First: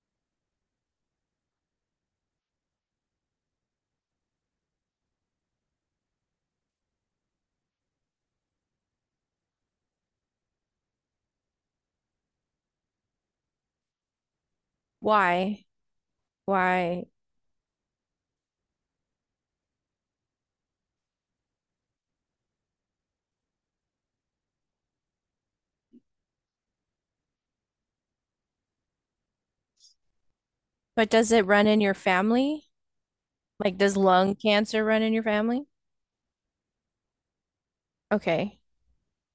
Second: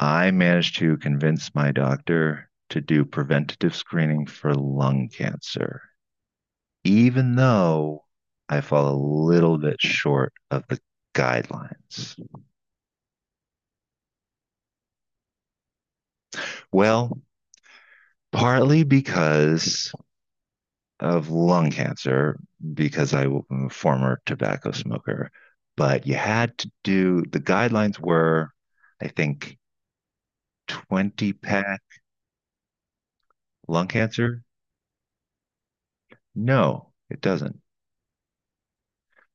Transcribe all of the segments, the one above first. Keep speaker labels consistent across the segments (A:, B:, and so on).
A: I managed to convince my doctor to do preventative screening for lung cancer, even though I fall a little bit short of the guidelines.
B: Why? Why?
A: Well, partly because of lung cancer, because I was a former tobacco smoker, but you had to do the guidelines were, I think,
B: But
A: 20
B: does it run in
A: pack
B: your family? Like,
A: lung
B: does lung
A: cancer.
B: cancer run in your family?
A: No, it doesn't.
B: Okay.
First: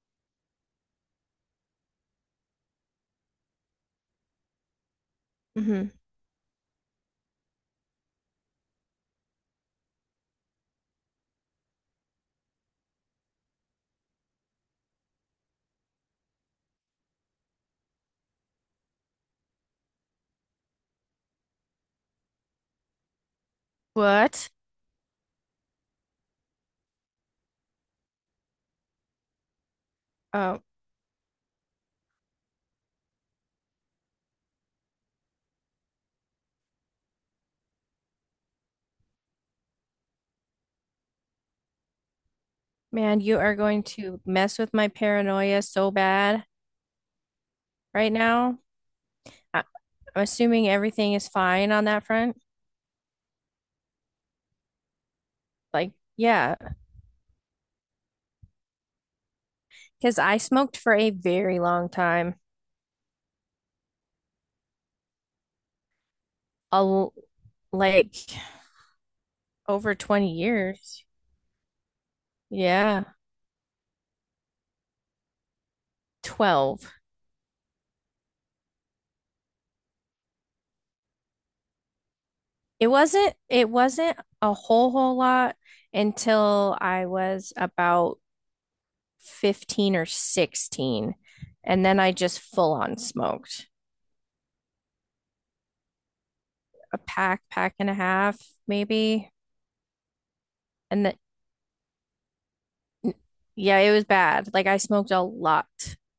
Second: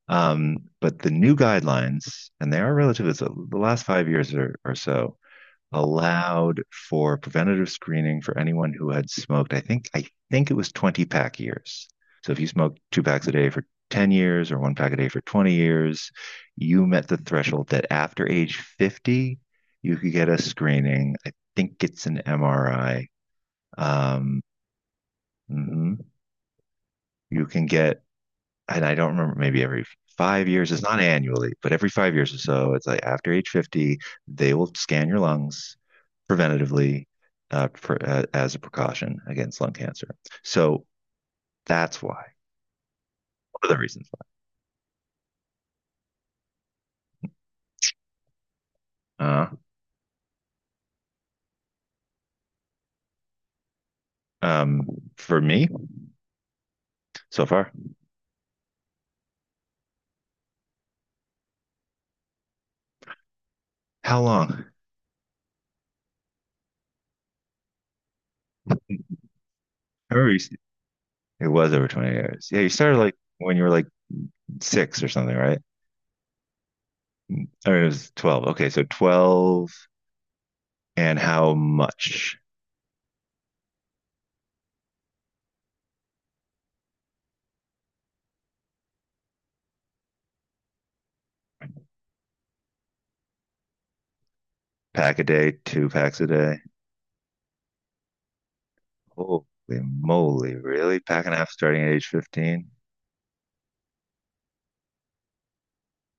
A: But the new guidelines, and they are relatively, so the last 5 years or so,
B: hmm
A: allowed for preventative screening for anyone who had smoked, I think it was 20 pack years. So if you smoked two packs a day for 10 years or one pack a day for 20 years, you met the threshold that after age 50, you could get a screening. I think it's an MRI. Um,
B: What?
A: mhm. You can get and I don't remember, maybe every five
B: Oh,
A: years, it's not annually, but every 5 years or so, it's like after age 50, they will scan your lungs preventatively for, as a precaution against lung cancer. So that's why,
B: man, you are
A: one of the
B: going
A: reasons
B: to mess with my paranoia so bad right now.
A: why.
B: I- I'm assuming everything is fine on that front.
A: Um, for me,
B: Like, yeah,
A: so far,
B: because I smoked for a very long time,
A: how long?
B: a l like over
A: I remember
B: 20
A: you,
B: years.
A: it was over 20 years. Yeah, you started
B: Yeah,
A: like when you were like six or something, right?
B: 12.
A: I mean, it was 12. Okay, so 12 and how much?
B: It wasn't a whole lot until I was about 15 or 16. And then I just full on smoked
A: Pack a day, two packs a day.
B: a pack, pack and a half maybe.
A: Holy moly, really?
B: And th
A: Packing half starting at age 15?
B: Yeah, it was bad. Like I smoked a lot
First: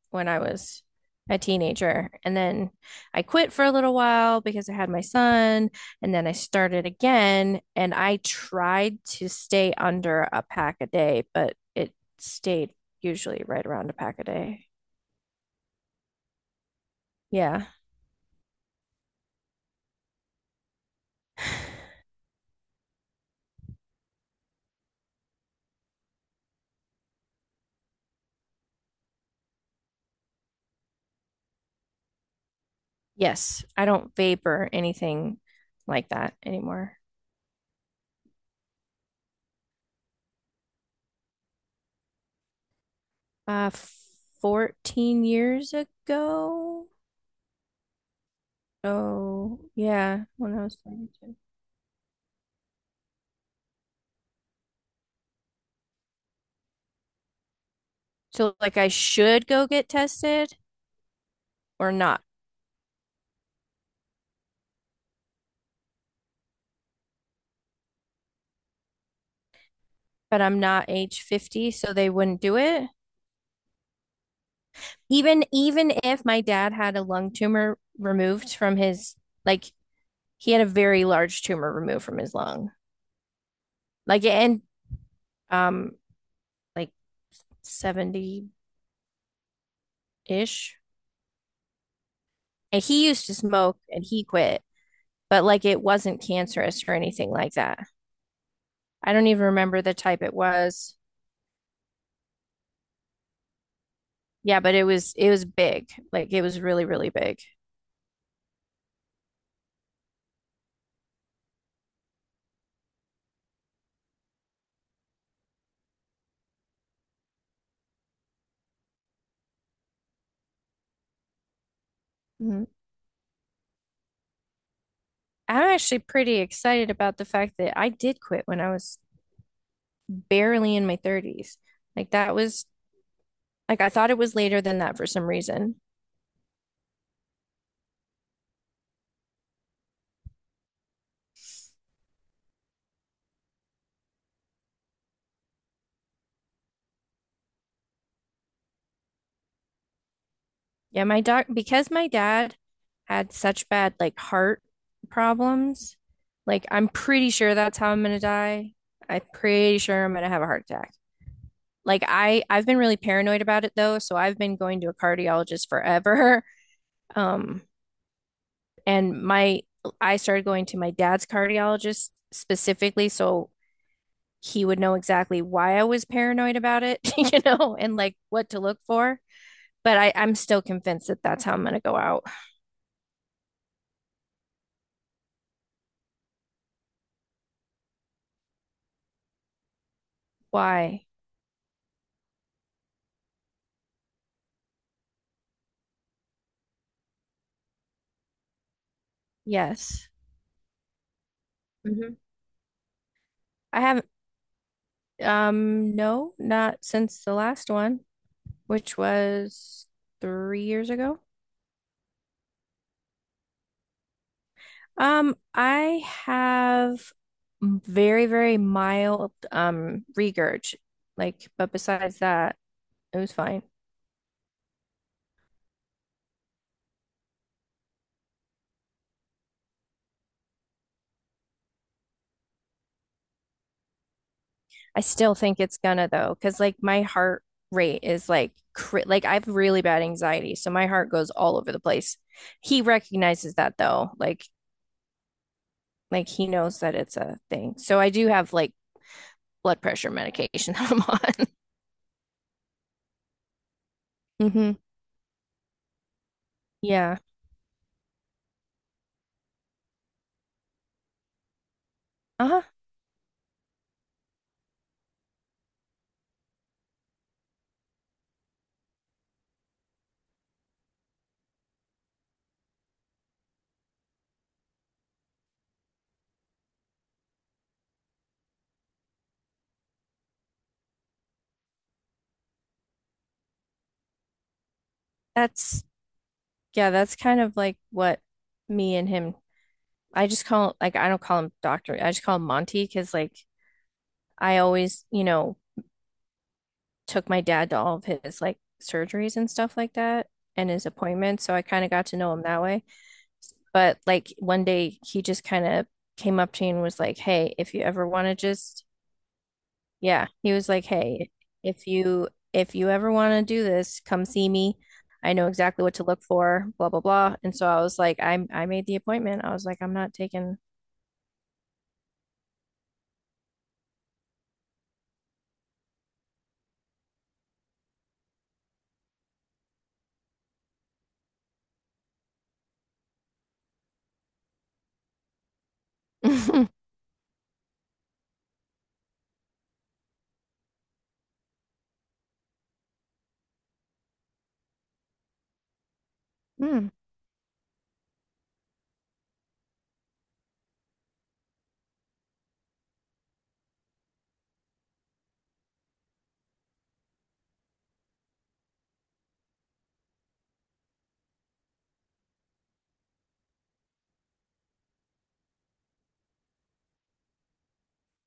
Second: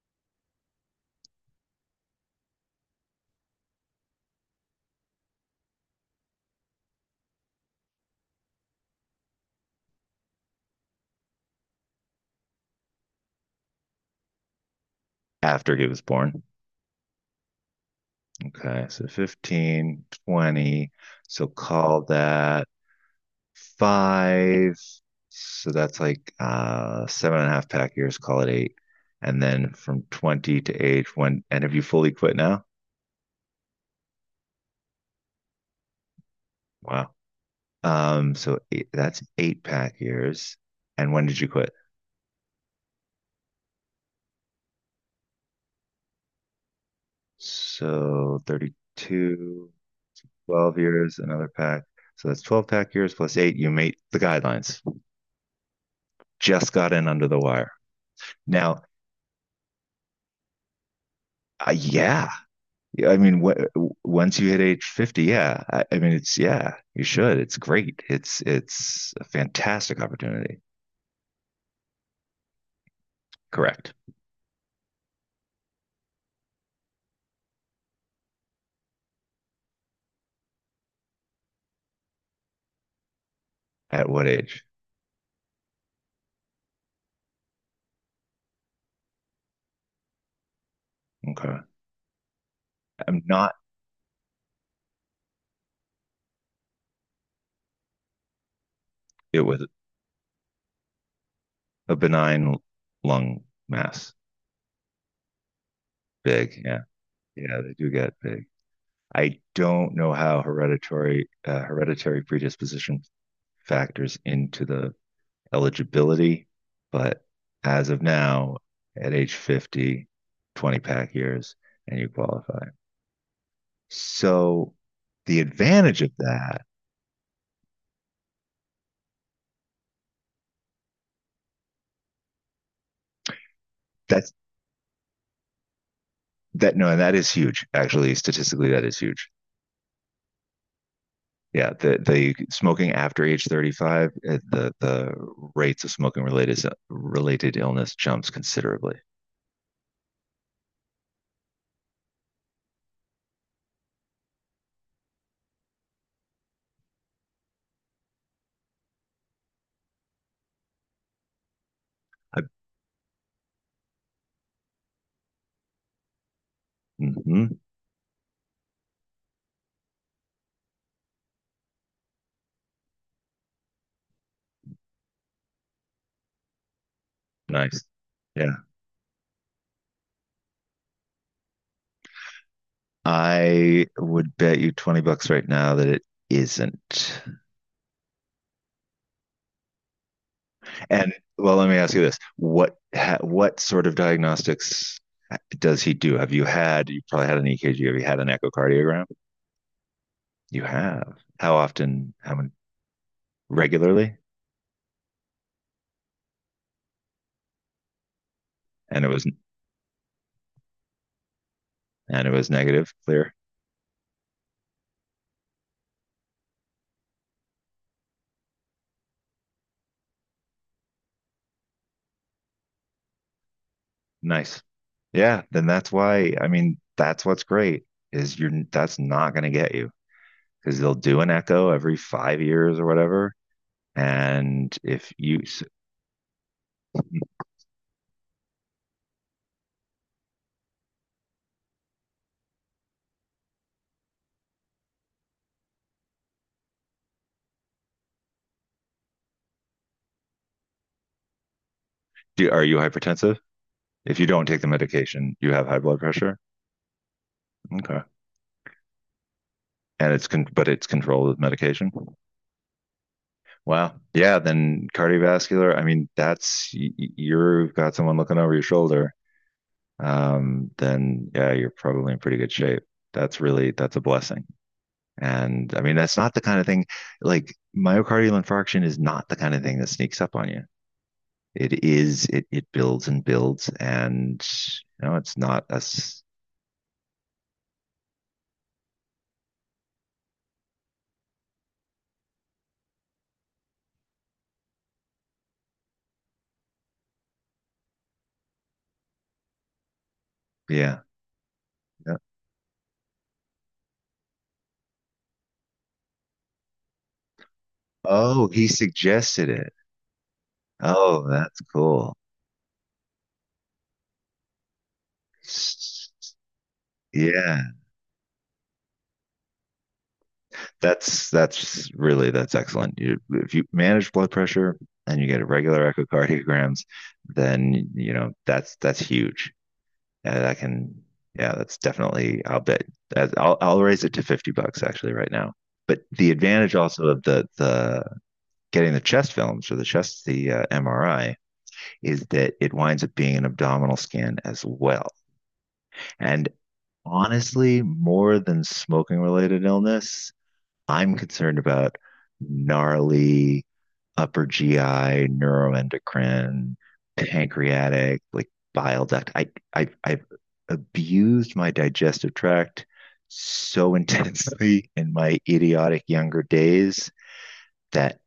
B: when I was a teenager. And then I quit for a little while because I had my son, and then I started again and I tried to stay under a pack a day, but it stayed usually right around a pack a day.
A: After he was born.
B: Yeah.
A: Okay, so 15, 20. So call that five. So that's like seven and a half pack years, call it eight. And then from 20 to age one. And have you fully quit now?
B: Yes, I don't vape or anything like that anymore.
A: Wow. So eight, that's eight pack years. And when did you quit?
B: Uh 14 years ago.
A: So
B: Oh,
A: 32.
B: yeah, when I was
A: 12 years,
B: 22.
A: another pack. So that's 12 pack years plus eight. You meet the guidelines. Just got in under the wire.
B: So like
A: Now,
B: I should go get tested or not,
A: yeah. Yeah, I mean, once you hit age 50, yeah. I mean, yeah, you should. It's great. It's a fantastic
B: but
A: opportunity.
B: I'm not age 50, so they wouldn't do it.
A: Correct.
B: Even if my dad had a lung tumor removed from his like he had a very large tumor removed from his lung.
A: At
B: Like
A: what
B: and
A: age?
B: um like, 70-ish.
A: Okay.
B: And he
A: I'm
B: used to
A: not
B: smoke and he quit, but like it wasn't cancerous or anything like that. I don't
A: it
B: even
A: was
B: remember the type it was.
A: a benign lung mass.
B: Yeah, but it was big. Like it was
A: Big. Yeah.
B: really, really big.
A: Yeah. They do get big. I don't know how hereditary, hereditary predisposition factors into the eligibility, but as of now, at age 50, 20 pack years, and you qualify.
B: Mhm.
A: So the
B: I'm actually
A: advantage of
B: pretty
A: that,
B: excited about the fact that I did quit when I was barely in my 30s. Like that was like I thought it
A: that's
B: was later than that for some reason.
A: that no, and that is huge. Actually, statistically, that is huge. Yeah, the smoking after age 35, the rates of smoking related illness jumps considerably.
B: Yeah, my doc, because my dad had such bad like heart problems, like I'm pretty sure that's how I'm gonna die. I'm pretty sure I'm gonna have a heart attack. Like
A: I,
B: I've been really paranoid about it though, so I've been going to a cardiologist forever.
A: mm-hmm,
B: Um, and my I started going to my dad's cardiologist specifically so he would know exactly why I was paranoid about it, you know,
A: nice.
B: and like what
A: Yeah.
B: to look for. But I'm still convinced that that's how I'm gonna go out.
A: I would bet you $20 right now that it isn't.
B: Why?
A: And well, let me ask you this: what sort of diagnostics does he do? Have you had? You probably had an EKG. Have you had an echocardiogram?
B: Yes.
A: You have. How often?
B: hmm
A: How many?
B: I haven't,
A: Regularly?
B: no, not since the last one, which
A: And it was
B: was 3 years ago.
A: and it was negative. Clear.
B: I have very, very mild, regurg. Like, but besides that, it was fine.
A: Nice. Yeah. Then that's why. I mean, that's what's great is you're that's not going to get you because they'll do an echo every 5 years or whatever. And
B: I
A: if
B: still
A: you
B: think it's gonna though, because like my heart rate is like, cri like I have really bad anxiety, so my heart goes all over the place. He recognizes that though, like he knows that it's a thing. So I do have like blood pressure medication that I'm on.
A: do, are you hypertensive? If you don't take the
B: Mm-hmm.
A: medication, you have high blood pressure.
B: Yeah.
A: Okay. But it's controlled with medication.
B: Uh-huh.
A: Wow. Yeah. Then cardiovascular. I mean, that's you've got someone looking over your shoulder. Then yeah, you're probably in pretty good shape. That's a blessing. And I mean, that's not the kind of thing like myocardial infarction is not the kind of thing that sneaks up on you. It builds and builds, and you know, it's not
B: That's,
A: us.
B: yeah, that's kind of like what me and him I just call like I don't call him doctor. I just call him Monty because like I always, you know, took my dad to all of his like surgeries and stuff like that and his
A: Yeah.
B: appointments, so I kind of got
A: Yeah.
B: to know him that way. But like one day he just kind of came up to me and was like, "Hey, if you ever want to
A: Oh, he
B: just
A: suggested it.
B: Yeah, he was like,
A: Oh,
B: "Hey,
A: that's cool.
B: if you ever want to do this, come see me. I know exactly what to look for, blah blah blah." And so
A: Yeah.
B: I was like, I made the appointment." I was like, "I'm not taking."
A: That's excellent. You, if you manage blood pressure and you get regular echocardiograms, then you know that's huge. That can yeah, that's definitely. I'll bet. I'll raise it to $50 actually right now. But the advantage also of the getting the chest films or the chest the MRI is that it winds up being an abdominal scan as well. And
B: Hmm.
A: honestly, more than smoking related illness, I'm concerned about gnarly upper GI, neuroendocrine, pancreatic, like bile duct. I've abused my digestive tract so intensely in my idiotic younger days that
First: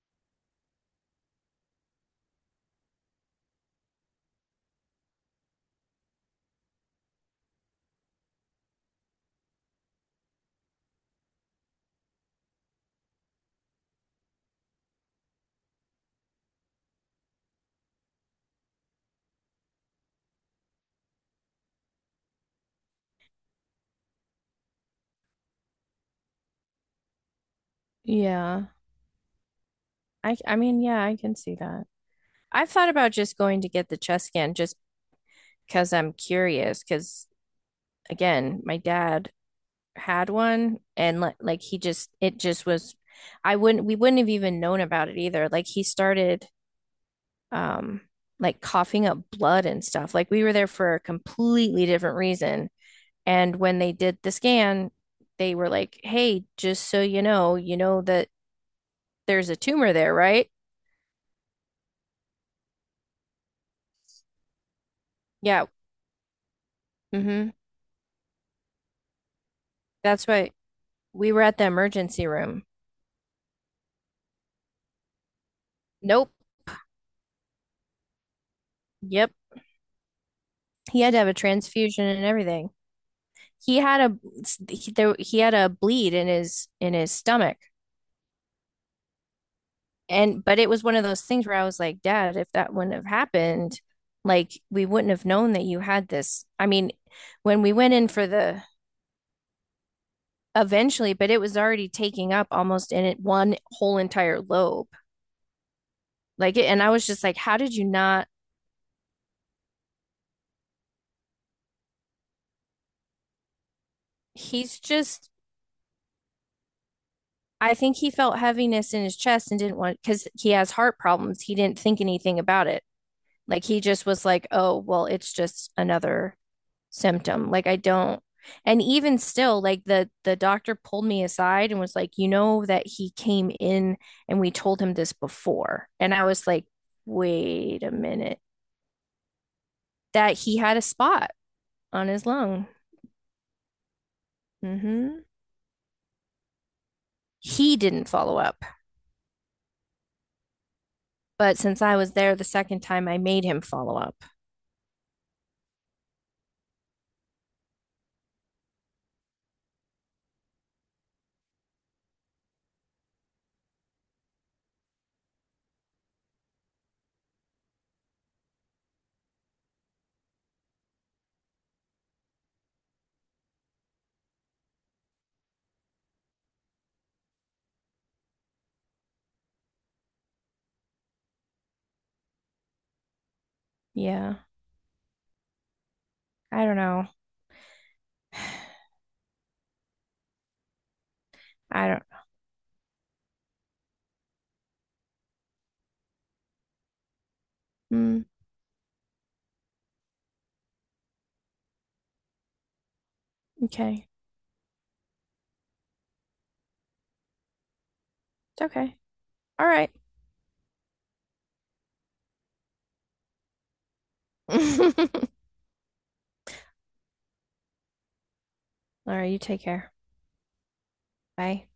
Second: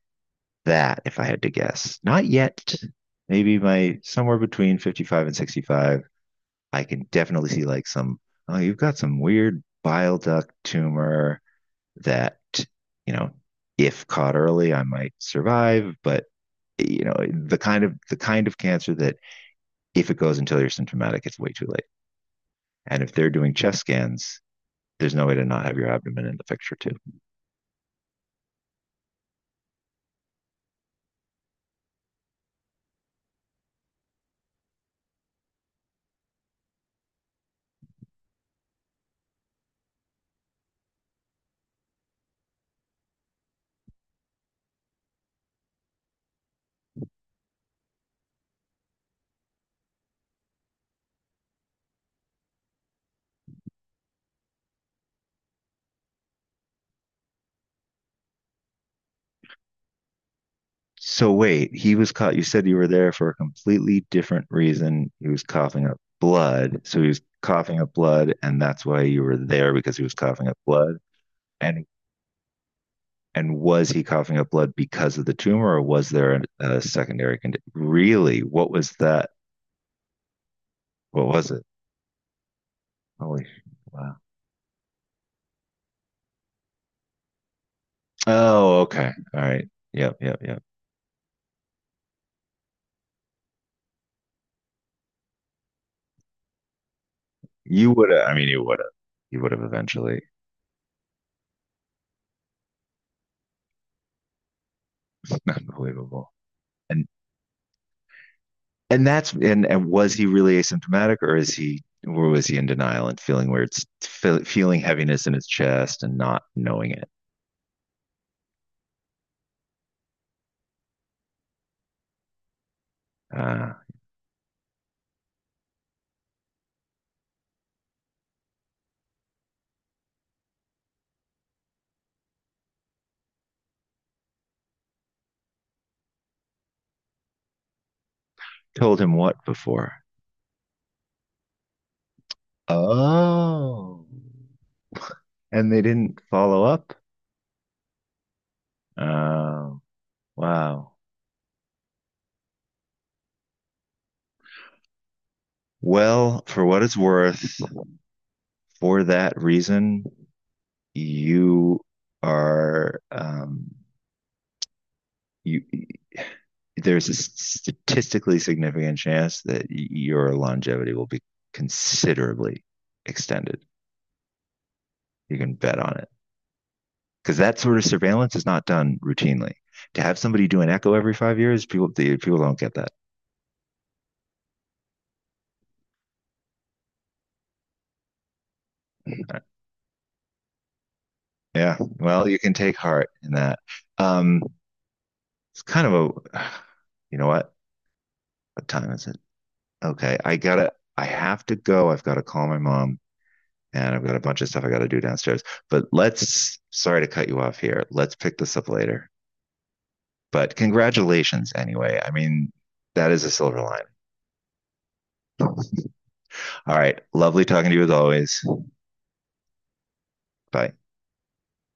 A: that, if I had to guess, not yet, maybe my somewhere between 55 and 65, I can definitely see like some, oh, you've got some weird bile duct tumor that, you know, if caught early, I might survive, but you know, the kind of cancer that if it goes until you're symptomatic, it's way too late. And if they're doing chest scans, there's no way to not have your abdomen in the picture too.
B: Yeah. I mean, yeah, I can see that. I've thought about just going to get the chest scan just because I'm curious because again, my dad had one and like he just it just was I wouldn't we wouldn't have even known about it either. Like he started um coughing up blood and stuff. Like we were there for a completely different reason. And when they did the scan, they were like, "Hey, just so you know that there's a tumor there, right?"
A: So wait, he was caught. You said you were there for a completely different reason. He was
B: Yeah.
A: coughing up blood, so he was
B: Mm-hmm.
A: coughing up blood, and that's why you were there because he was
B: That's
A: coughing
B: right.
A: up blood.
B: We were at the
A: And
B: emergency room.
A: And was he coughing up blood because of the tumor, or was
B: Nope.
A: there a secondary condition? Really, what was that?
B: Yep. He had to
A: What
B: have a
A: was it?
B: transfusion and everything.
A: Holy
B: He had
A: wow!
B: a he had a bleed in his stomach.
A: Oh, okay, all right. Yep, yep,
B: And but
A: yep.
B: it was one of those things where I was like, Dad, if that wouldn't have happened, like we wouldn't have known that you had this. I mean, when we went in for
A: You
B: the
A: would have. You would have eventually.
B: eventually, but it was already taking up almost in it one whole entire lobe.
A: Unbelievable.
B: Like and I
A: And
B: was just like, how did you not?
A: and that's and was he really asymptomatic, or is he or was he in denial and feeling feeling
B: He's
A: heaviness
B: just
A: in his chest and not knowing it?
B: I think he felt heaviness in his chest and didn't want because he has heart problems. He didn't think anything about it. Like
A: Uh,
B: he just was like, oh, well, it's just another symptom. Like I don't and even still like the doctor pulled me aside and was like, "You know that he came in and we told him this before." And I was like, "Wait a minute.
A: told him what before?
B: That he had a spot on his lung."
A: Oh,
B: Mhm.
A: and they didn't follow up.
B: He didn't follow up.
A: Uh, wow.
B: But since I was there the second time, I made him follow up.
A: Well, for what it's worth, for that reason, you are you. There's a statistically significant chance that your longevity will be considerably extended. You can bet on it because that sort of surveillance is not done routinely. To have somebody do an echo every 5 years, people don't get that.
B: Yeah. I don't know.
A: Uh, Yeah.
B: I don't.
A: Well, you can take heart in that. Um, it's kind of a, you know what?
B: Mm,
A: What time is it? Okay, I have to go. I've got to call my mom and I've
B: okay.
A: got a bunch of stuff I got to do downstairs. But sorry to cut you off here. Let's pick this
B: It's
A: up
B: okay.
A: later.
B: All right.
A: But congratulations anyway. I mean, that is a silver line.
B: All
A: All right. Lovely talking to you as always.
B: right. You take care.
A: Bye.
B: Bye.